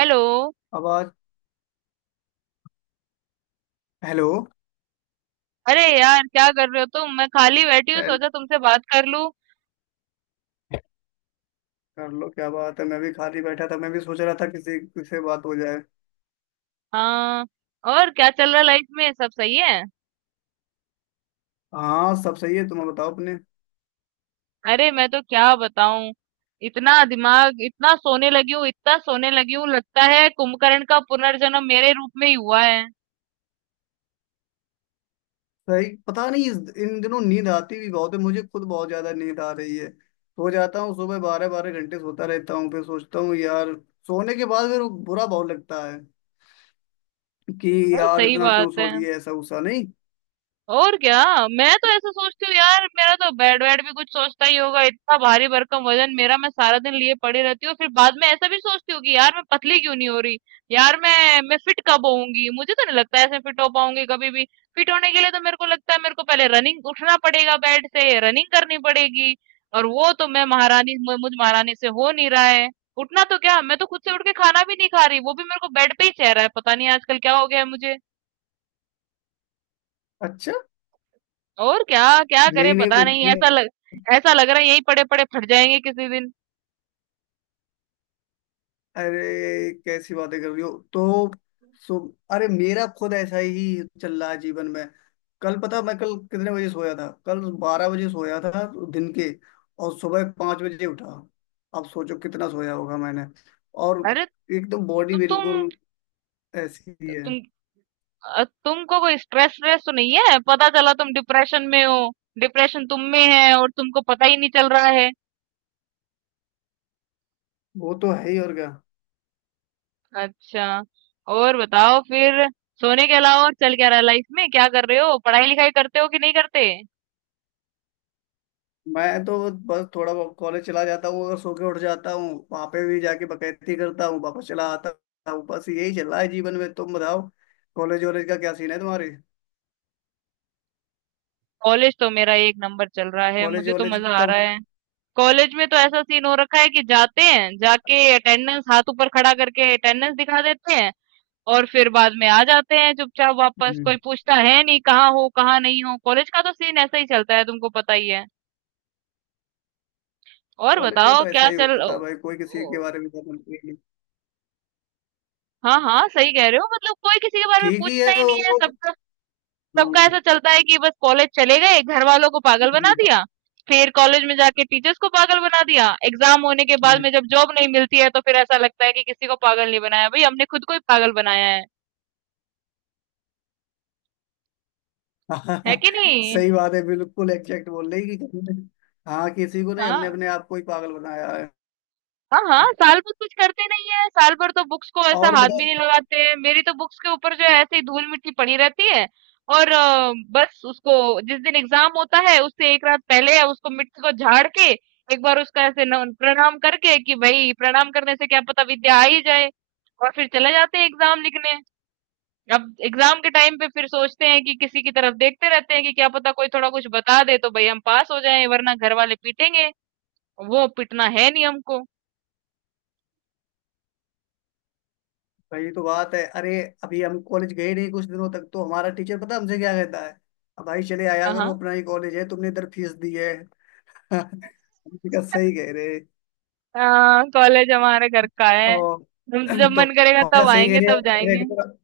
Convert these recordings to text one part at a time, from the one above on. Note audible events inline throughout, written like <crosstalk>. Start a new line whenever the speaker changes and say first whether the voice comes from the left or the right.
right: Hello.
left: आवाज। Hello.
right: अरे यार, क्या कर रहे हो तुम? मैं खाली बैठी हूँ,
left: ए,
right: सोचा तुमसे बात कर लूं।
left: कर लो, क्या बात है। मैं भी खाली बैठा था, मैं भी सोच रहा था किसी किसी बात हो जाए।
right: हाँ, और क्या चल रहा है लाइफ में? सब सही है?
left: हाँ, सब सही है। तुम बताओ अपने।
right: अरे मैं तो क्या बताऊं, इतना दिमाग, इतना सोने लगी हूँ, इतना सोने लगी हूँ, लगता है कुंभकर्ण का पुनर्जन्म मेरे रूप में ही हुआ है।
left: सही, पता नहीं इन दिनों नींद आती भी बहुत है। मुझे खुद बहुत ज्यादा नींद आ रही है, सो जाता हूँ। सुबह 12-12 घंटे सोता रहता हूँ, फिर सोचता हूँ यार सोने के बाद फिर बुरा बहुत लगता है कि
right: भाई,
left: यार
right: सही
left: इतना क्यों
right: बात
left: सो
right: है।
left: लिए, ऐसा गुस्सा नहीं।
right: और क्या। मैं तो ऐसा सोचती हूँ यार, मेरा तो बेड वेड भी कुछ सोचता ही होगा, इतना भारी भरकम वजन मेरा, मैं सारा दिन लिए पड़ी रहती हूँ। फिर बाद में ऐसा भी सोचती हूँ कि यार, मैं पतली क्यों नहीं हो रही। यार मैं फिट कब होऊंगी? मुझे तो नहीं लगता ऐसे फिट हो पाऊंगी कभी भी। फिट होने के लिए तो मेरे को लगता है मेरे को पहले रनिंग उठना पड़ेगा, बेड से रनिंग करनी पड़ेगी। और वो तो मैं महारानी, मुझ महारानी से हो नहीं रहा है। उठना तो क्या, मैं तो खुद से उठ के खाना भी नहीं खा रही, वो भी मेरे को बेड पे ही चेहरा है। पता नहीं आजकल क्या हो गया है मुझे।
left: अच्छा।
right: और क्या। क्या करे,
left: नहीं नहीं,
right: पता नहीं। ऐसा लग रहा है यहीं पड़े पड़े फट जाएंगे किसी दिन।
left: अरे कैसी बातें कर रही हो। तो सो, अरे मेरा खुद ऐसा ही चल रहा है जीवन में। कल पता मैं कल कितने बजे सोया था। कल 12 बजे सोया था दिन के, और सुबह 5 बजे उठा। अब सोचो कितना सोया होगा मैंने। और
right: अरे
left: एकदम बॉडी
right: तो तुम,
left: बिल्कुल ऐसी ही है।
right: तुम तुमको कोई स्ट्रेस स्ट्रेस तो नहीं है? पता चला तुम डिप्रेशन में हो। डिप्रेशन तुम में है और तुमको पता ही नहीं चल रहा है।
left: वो तो है ही, और क्या।
right: अच्छा। और बताओ फिर, सोने के अलावा और चल क्या रहा है लाइफ में? क्या कर रहे हो, पढ़ाई लिखाई करते हो कि नहीं करते?
left: मैं तो बस थोड़ा बहुत कॉलेज चला जाता हूँ, अगर सो के उठ जाता हूँ वहां पे भी जाके बकैती करता हूँ, वापस चला आता हूँ। बस यही चल रहा है जीवन में, तुम बताओ। कॉलेज वॉलेज का क्या सीन है तुम्हारे।
right: कॉलेज तो मेरा एक नंबर चल रहा है,
left: कॉलेज
right: मुझे तो
left: वॉलेज
right: मजा आ
left: कब।
right: रहा है। कॉलेज में तो ऐसा सीन हो रखा है कि जाते हैं, जाके अटेंडेंस, हाथ ऊपर खड़ा करके अटेंडेंस दिखा देते हैं। और फिर बाद में आ जाते हैं चुपचाप वापस।
left: हम्म।
right: कोई पूछता है नहीं कहाँ हो, कहाँ नहीं हो। कॉलेज का तो सीन ऐसा ही चलता है, तुमको पता ही है। और
left: कॉलेज में
right: बताओ,
left: तो
right: क्या
left: ऐसा ही
right: चल ओ,
left: होता है भाई, कोई
right: ओ,
left: किसी के बारे में ज्यादा नहीं।
right: हाँ हाँ, सही कह रहे हो। मतलब कोई किसी के बारे में
left: ठीक ही
right: पूछता
left: है
right: ही नहीं है,
left: वो।
right: सब। सबका
left: हम्म,
right: ऐसा चलता है कि बस कॉलेज चले गए, घर वालों को पागल बना दिया। फिर कॉलेज में जाके टीचर्स को पागल बना दिया। एग्जाम होने के बाद में
left: हम्म।
right: जब जॉब नहीं मिलती है तो फिर ऐसा लगता है कि किसी को पागल नहीं बनाया भाई, हमने खुद को ही पागल बनाया है। है
left: <laughs>
right: कि नहीं?
left: सही बात है, बिल्कुल एग्जैक्ट बोल रही कि कहीं ने। हाँ, किसी को नहीं, हमने
right: हाँ,
left: अपने आप को ही पागल बनाया है।
right: हाँ, हाँ, साल भर कुछ करते नहीं है। साल भर तो बुक्स को ऐसा
left: और
right: हाथ भी
left: बताओ।
right: नहीं लगाते हैं, मेरी तो बुक्स के ऊपर जो है ऐसे ही धूल मिट्टी पड़ी रहती है। और बस उसको, जिस दिन एग्जाम होता है उससे एक रात पहले उसको मिट्टी को झाड़ के, एक बार उसका ऐसे प्रणाम करके कि भाई प्रणाम करने से क्या पता विद्या आ ही जाए। और फिर चले जाते हैं एग्जाम लिखने। अब एग्जाम के टाइम पे फिर सोचते हैं कि किसी की तरफ देखते रहते हैं कि क्या पता कोई थोड़ा कुछ बता दे तो भाई हम पास हो जाएं, वरना घर वाले पीटेंगे। वो पीटना है नहीं हमको।
left: वही तो बात है, अरे। अभी हम कॉलेज गए नहीं कुछ दिनों तक, तो हमारा टीचर पता हमसे क्या कहता है, "अब भाई चले आया
right: हाँ,
left: करो,
right: हाँ।
left: अपना ही कॉलेज है, तुमने इधर फीस दी है।" <laughs> हमने कहा सही कह रहे।
right: हाँ, कॉलेज हमारे घर का है,
left: और
right: हम तो जब
left: <clears throat> तो
right: मन करेगा
left: हमने कहा,
right: तब
left: सही कह
right: आएंगे
left: रहे
right: तब
left: हैं
right: जाएंगे।
left: रेगुलर।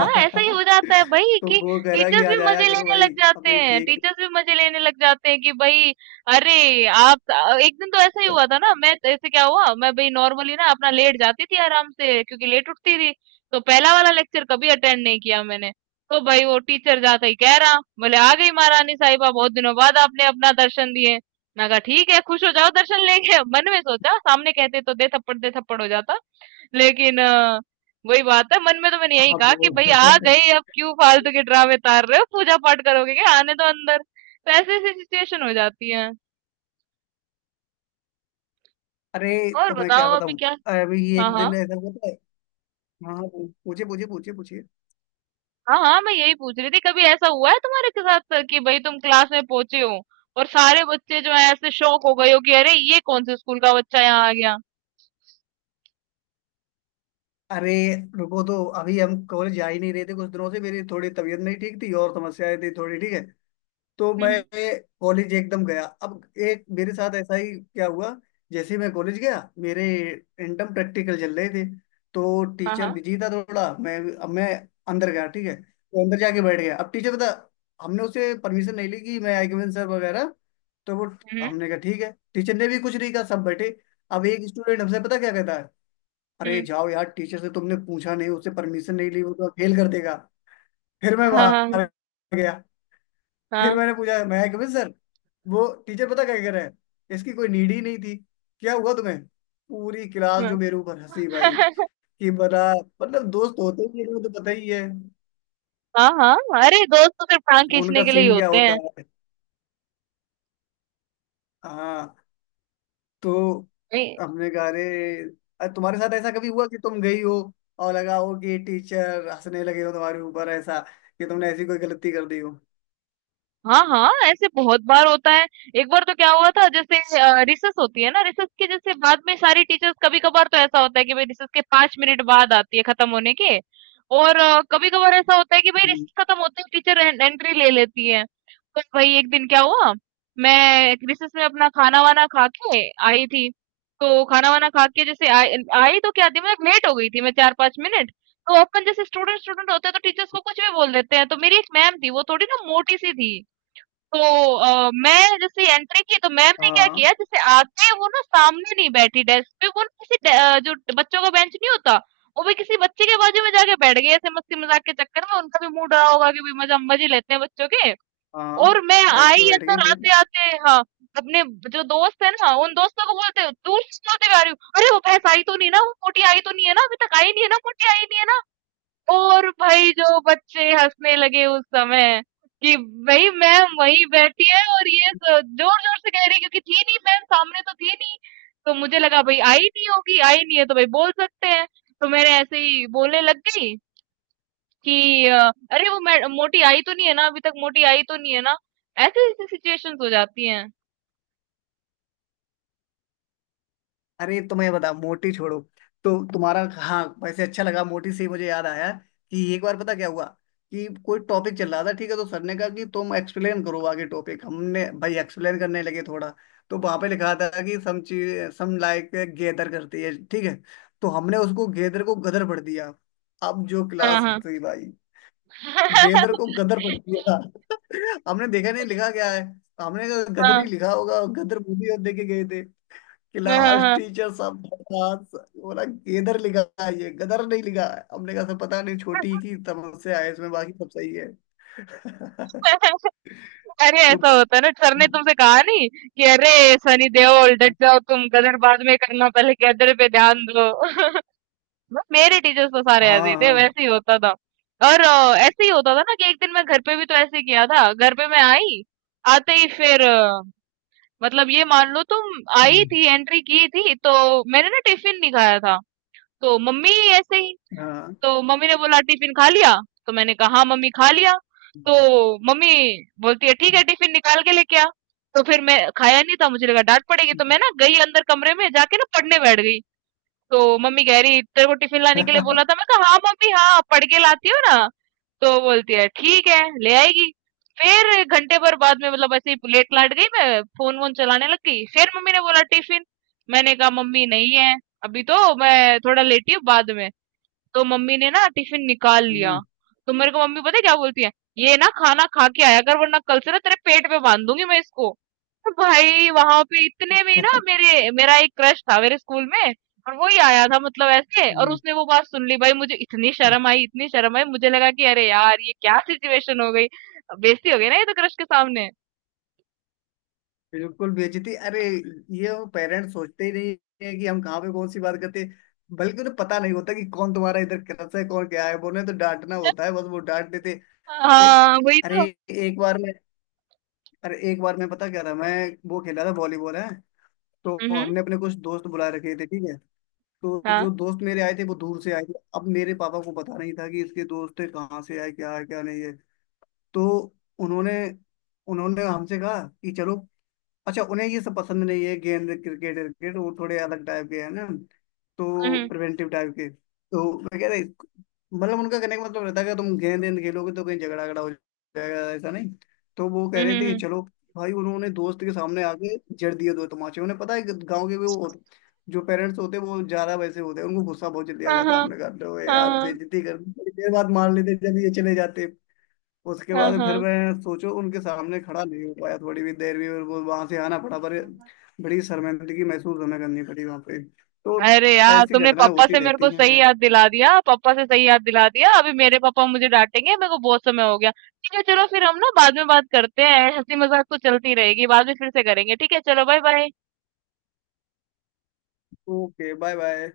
right: हाँ, ऐसा ही हो जाता है भाई
left: तो
right: कि
left: वो कह रहा कि
right: टीचर्स भी
left: आज आया
right: मजे
left: करो
right: लेने
left: भाई।
right: लग जाते
left: हमने कहा,
right: हैं।
left: ठीक
right: टीचर्स भी मजे लेने लग जाते हैं कि भाई, अरे आप, एक दिन तो ऐसा ही
left: है।
right: हुआ था ना। मैं तो ऐसे, क्या हुआ, मैं भाई नॉर्मली ना अपना लेट जाती थी आराम से, क्योंकि लेट उठती थी। तो पहला वाला लेक्चर कभी अटेंड नहीं किया मैंने। तो भाई वो टीचर जाता ही कह रहा, बोले, "आ गई महारानी साहिबा, बहुत दिनों बाद आपने अपना दर्शन दिए।" मैं कहा ठीक है, खुश हो जाओ दर्शन लेके। मन में सोचा, सामने कहते तो दे थप्पड़ हो जाता, लेकिन वही बात है, मन में तो मैंने यही
left: हाँ
right: कहा कि
left: वो।
right: भाई आ
left: <laughs>
right: गए अब क्यों फालतू के ड्रामे तार रहे हो, पूजा पाठ करोगे क्या, आने दो अंदर। तो ऐसी ऐसी सिचुएशन हो जाती है।
left: अरे
right: और
left: तो मैं क्या
right: बताओ अभी
left: बताऊं।
right: क्या।
left: अभी
right: हाँ,
left: एक
right: हाँ।
left: दिन ऐसा होता है। हाँ हाँ, पूछिए पूछिए पूछिए पूछिए।
right: हाँ हाँ, मैं यही पूछ रही थी, कभी ऐसा हुआ है तुम्हारे के साथ सर कि भाई तुम क्लास में पहुंचे हो और सारे बच्चे जो है ऐसे शौक हो गए हो कि अरे ये कौन से स्कूल का बच्चा यहाँ आ गया।
left: अरे रुको, तो अभी हम कॉलेज जा ही नहीं रहे थे कुछ दिनों से, मेरी थोड़ी तबीयत नहीं ठीक थी और समस्याएं थी थोड़ी, ठीक है। तो मैं
right: हम्म।
left: कॉलेज एकदम गया अब। एक मेरे साथ ऐसा ही क्या हुआ, जैसे ही मैं कॉलेज गया मेरे इंटर्म प्रैक्टिकल चल रहे थे, तो
right: हाँ,
left: टीचर
right: हाँ।
left: बिजी था थोड़ा। मैं अब मैं अंदर गया, ठीक है, तो अंदर जाके बैठ गया। अब टीचर बता, हमने उसे परमिशन नहीं ली कि मैं आई सर वगैरह। तो वो
right: हम्म।
left: हमने कहा ठीक है, टीचर ने भी कुछ नहीं कहा, सब बैठे। अब एक स्टूडेंट हमसे पता क्या कहता है, अरे
right: हम्म।
left: जाओ यार, टीचर से तुमने पूछा नहीं, उससे परमिशन नहीं ली, वो तो फेल कर देगा। फिर मैं
right: हाँ, हाँ।
left: बाहर गया। फिर
right: हाँ,
left: मैंने पूछा, मैं कभी सर, वो टीचर पता क्या कह रहे हैं, इसकी कोई नीड ही नहीं थी, क्या हुआ तुम्हें। पूरी क्लास
right: हाँ।
left: जो मेरे ऊपर हंसी भाई,
right: <laughs>
left: कि बड़ा। मतलब दोस्त होते ही हैं, वो तो पता ही है।
right: हाँ, हाँ। अरे दोस्त तो सिर्फ टांग खींचने
left: उनका
right: के लिए ही
left: सीन क्या
right: होते
left: होता
right: हैं।
left: है। हाँ। तो
right: नहीं।
left: हमने कहा, अरे, तुम्हारे साथ ऐसा कभी हुआ कि तुम गई हो और लगा हो कि टीचर हंसने लगे हो तुम्हारे ऊपर, ऐसा कि तुमने ऐसी कोई गलती कर दी हो।
right: हाँ हाँ, ऐसे बहुत बार होता है। एक बार तो क्या हुआ था, जैसे रिसर्च होती है ना, रिसर्च के जैसे बाद में सारी टीचर्स, कभी कभार तो ऐसा होता है कि भाई रिसर्च के पांच मिनट बाद आती है खत्म होने के। और कभी कभार ऐसा होता है कि भाई
left: हम्म।
right: रिसर्च खत्म होते ही टीचर एंट्री ले लेती है। तो भाई एक दिन क्या हुआ, मैं रिसर्च में अपना खाना वाना खा के आई थी। तो खाना वाना खा के जैसे आई, आई तो क्या थी, मैं लेट हो गई थी, मैं चार पांच मिनट। तो अपन जैसे स्टूडेंट स्टूडेंट होते हैं तो टीचर्स को कुछ भी बोल देते हैं। तो मेरी एक मैम थी, वो थोड़ी ना मोटी सी थी। तो मैं जैसे एंट्री की, तो मैम ने क्या
left: हाँ
right: किया, जैसे आते ही वो ना सामने नहीं बैठी डेस्क पे, वो ना किसी जो बच्चों का बेंच नहीं होता, वो भी किसी बच्चे के बाजू में जाके बैठ गए, ऐसे मस्ती मजाक के चक्कर में उनका भी मूड रहा होगा कि भी मजा, मजे लेते हैं बच्चों के।
left: हाँ,
right: और मैं
left: डेस्क पे
right: आई,
left: बैठ गई
right: अंदर
left: फिर।
right: आते आते हाँ अपने जो दोस्त है ना, उन दोस्तों को बोलते, दूर से बोलते हुए आ रही हूँ, "अरे वो भैंस आई तो नहीं ना, वो मोटी आई तो नहीं है ना, अभी तक आई नहीं है ना, मोटी आई नहीं है ना।" और भाई जो बच्चे हंसने लगे उस समय कि भाई मैम वहीं बैठी है और ये जोर जोर से कह रही है, क्योंकि थी नहीं मैम सामने, तो थी नहीं तो मुझे लगा भाई आई नहीं होगी, आई नहीं है तो भाई बोल सकते हैं। तो मैंने ऐसे ही बोलने लग गई कि अरे वो मोटी आई तो नहीं है ना अभी तक, मोटी आई तो नहीं है ना। ऐसे ऐसी सिचुएशंस हो जाती हैं।
left: अरे तो मैं बता, मोटी छोड़ो। तो तुम्हारा हाँ वैसे अच्छा लगा, मोटी से ही मुझे याद आया कि एक बार पता क्या हुआ कि कोई टॉपिक चल रहा था, ठीक है। तो सर ने कहा कि तुम एक्सप्लेन करो आगे टॉपिक, हमने भाई एक्सप्लेन करने लगे थोड़ा। तो वहां पे लिखा था कि सम चीज सम लाइक गेदर करती है, ठीक है। तो हमने उसको गेदर को गदर पढ़ दिया। अब जो
right: हाँ,
left: क्लास
right: हाँ।
left: हंसी भाई, गेदर को
right: <laughs>
left: गदर पढ़ दिया। <laughs> हमने देखा नहीं लिखा क्या है। हमने कहा, गदर
right: हाँ,
left: ही लिखा होगा, गदर बोली और देखे गए थे।
right: हाँ। हाँ,
left: क्लास
right: हाँ।
left: टीचर सब बकवास बोला, गेदर लिखा है, ये गदर नहीं लिखा है। हमने कहा सर पता नहीं छोटी की समस्या है, इसमें बाकी सब सही है। <laughs>
right: <laughs> अरे
left: तो
right: ऐसा होता है ना। सर ने तुमसे कहा नहीं कि अरे सनी देओल डट जाओ तुम, गदर बाद में करना, पहले गदर पे ध्यान दो। <laughs> मेरे टीचर्स तो सारे ऐसे
left: हाँ।
right: ही थे,
left: हाँ
right: वैसे ही होता था। और ऐसे ही होता था ना कि एक दिन मैं घर पे भी तो ऐसे ही किया था। घर पे मैं आई, आते ही फिर मतलब ये मान लो तुम आई
left: हम्म,
right: थी एंट्री की थी तो मैंने ना टिफिन नहीं खाया था। तो मम्मी ऐसे ही,
left: हाँ
right: तो मम्मी ने बोला टिफिन खा लिया? तो मैंने कहा हाँ मम्मी खा लिया। तो
left: हम्म,
right: मम्मी बोलती है ठीक है टिफिन निकाल के लेके आ। तो फिर मैं खाया नहीं था, मुझे लगा डांट पड़ेगी, तो
left: हम्म,
right: मैं ना गई अंदर कमरे में जाके ना पढ़ने बैठ गई। तो मम्मी कह रही तेरे को टिफिन लाने के लिए बोला था। मैं कहा हाँ मम्मी, हाँ पढ़ के लाती हो ना। तो बोलती है ठीक है ले आएगी। फिर घंटे भर बाद में मतलब ऐसे ही लेट लाट गई मैं, फोन वोन चलाने लग गई। फिर मम्मी ने बोला टिफिन। मैंने कहा मम्मी नहीं है, अभी तो मैं थोड़ा लेटी हूँ, बाद में। तो मम्मी ने ना टिफिन निकाल लिया। तो मेरे को मम्मी पता है क्या बोलती है, ये ना खाना खा के आया कर वरना कल से ना तेरे पेट पे बांध दूंगी मैं इसको। तो भाई वहां पे इतने में ही ना मेरे मेरा एक क्रश था मेरे स्कूल में और वो ही आया था मतलब ऐसे, और
left: हम्म,
right: उसने वो बात सुन ली। भाई मुझे इतनी
left: हम्म।
right: शर्म आई, इतनी शर्म आई, मुझे लगा कि अरे यार ये क्या सिचुएशन हो गई। बेइज्जती हो गई ना ये तो क्रश के सामने।
left: बिल्कुल बेइज्जती, अरे। ये वो पेरेंट्स सोचते ही नहीं है कि हम कहाँ पे कौन सी बात करते हैं। बल्कि उन्हें पता नहीं होता कि कौन तुम्हारा इधर क्रस है, कौन क्या है, बोले तो डांटना होता है बस, वो डांट देते। ए-
right: हाँ वही
left: अरे
right: तो।
left: एक बार। अरे एक बार मैं पता क्या था, मैं वो खेला था वॉलीबॉल है। तो
right: हम्म।
left: हमने अपने कुछ दोस्त बुला रखे थे, ठीक है। तो जो
right: हाँ।
left: दोस्त मेरे आए थे वो दूर से आए थे, अब मेरे पापा को पता नहीं था कि इसके दोस्त कहाँ से आए, क्या है क्या नहीं है। तो उन्होंने उन्होंने हमसे कहा कि चलो। अच्छा उन्हें ये सब पसंद नहीं है, गेंद क्रिकेट क्रिकेट वो थोड़े अलग टाइप के हैं ना, तो
right: हम्म।
left: प्रिवेंटिव टाइप के। तो मैं कह रहा, मतलब उनका कहने का मतलब रहता है कि तुम गेंद वेंद खेलोगे तो कहीं झगड़ा झगड़ा हो जाएगा, ऐसा नहीं। तो वो कह
right: हम्म।
left: रहे
right: हम्म।
left: थे कि
right: हम्म।
left: चलो। भाई उन्होंने दोस्त के सामने आके जड़ दिए दो तमाचे, उन्हें पता है कि गाँव के वो जो पेरेंट्स होते हैं वो ज्यादा वैसे होते हैं, उनको गुस्सा बहुत जल्दी आ
right: हाँ,
left: जाता है।
right: हाँ,
left: हमने कहा, "लो यार
right: हाँ।
left: बेइज्जती कर दी, थोड़ी देर बाद मार लेते जब ये चले जाते।" उसके
right: हाँ,
left: बाद फिर
right: हाँ,
left: मैं सोचो उनके सामने खड़ा नहीं हो पाया थोड़ी भी देर भी, और वो वहां से आना पड़ा पर।
right: हाँ।
left: बड़ी शर्मिंदगी महसूस हमें करनी पड़ी वहां पे तो।
right: अरे यार,
left: ऐसी
right: तुमने
left: घटनाएं
right: पापा
left: होती
right: से मेरे
left: रहती
right: को
left: हैं,
right: सही
left: खैर।
right: याद दिला दिया, पापा से सही याद दिला दिया। अभी मेरे पापा मुझे डांटेंगे, मेरे को बहुत समय हो गया। ठीक है चलो, फिर हम ना बाद में बात करते हैं, हंसी मजाक तो चलती रहेगी, बाद में फिर से करेंगे। ठीक है चलो, bye bye.
left: Okay bye bye.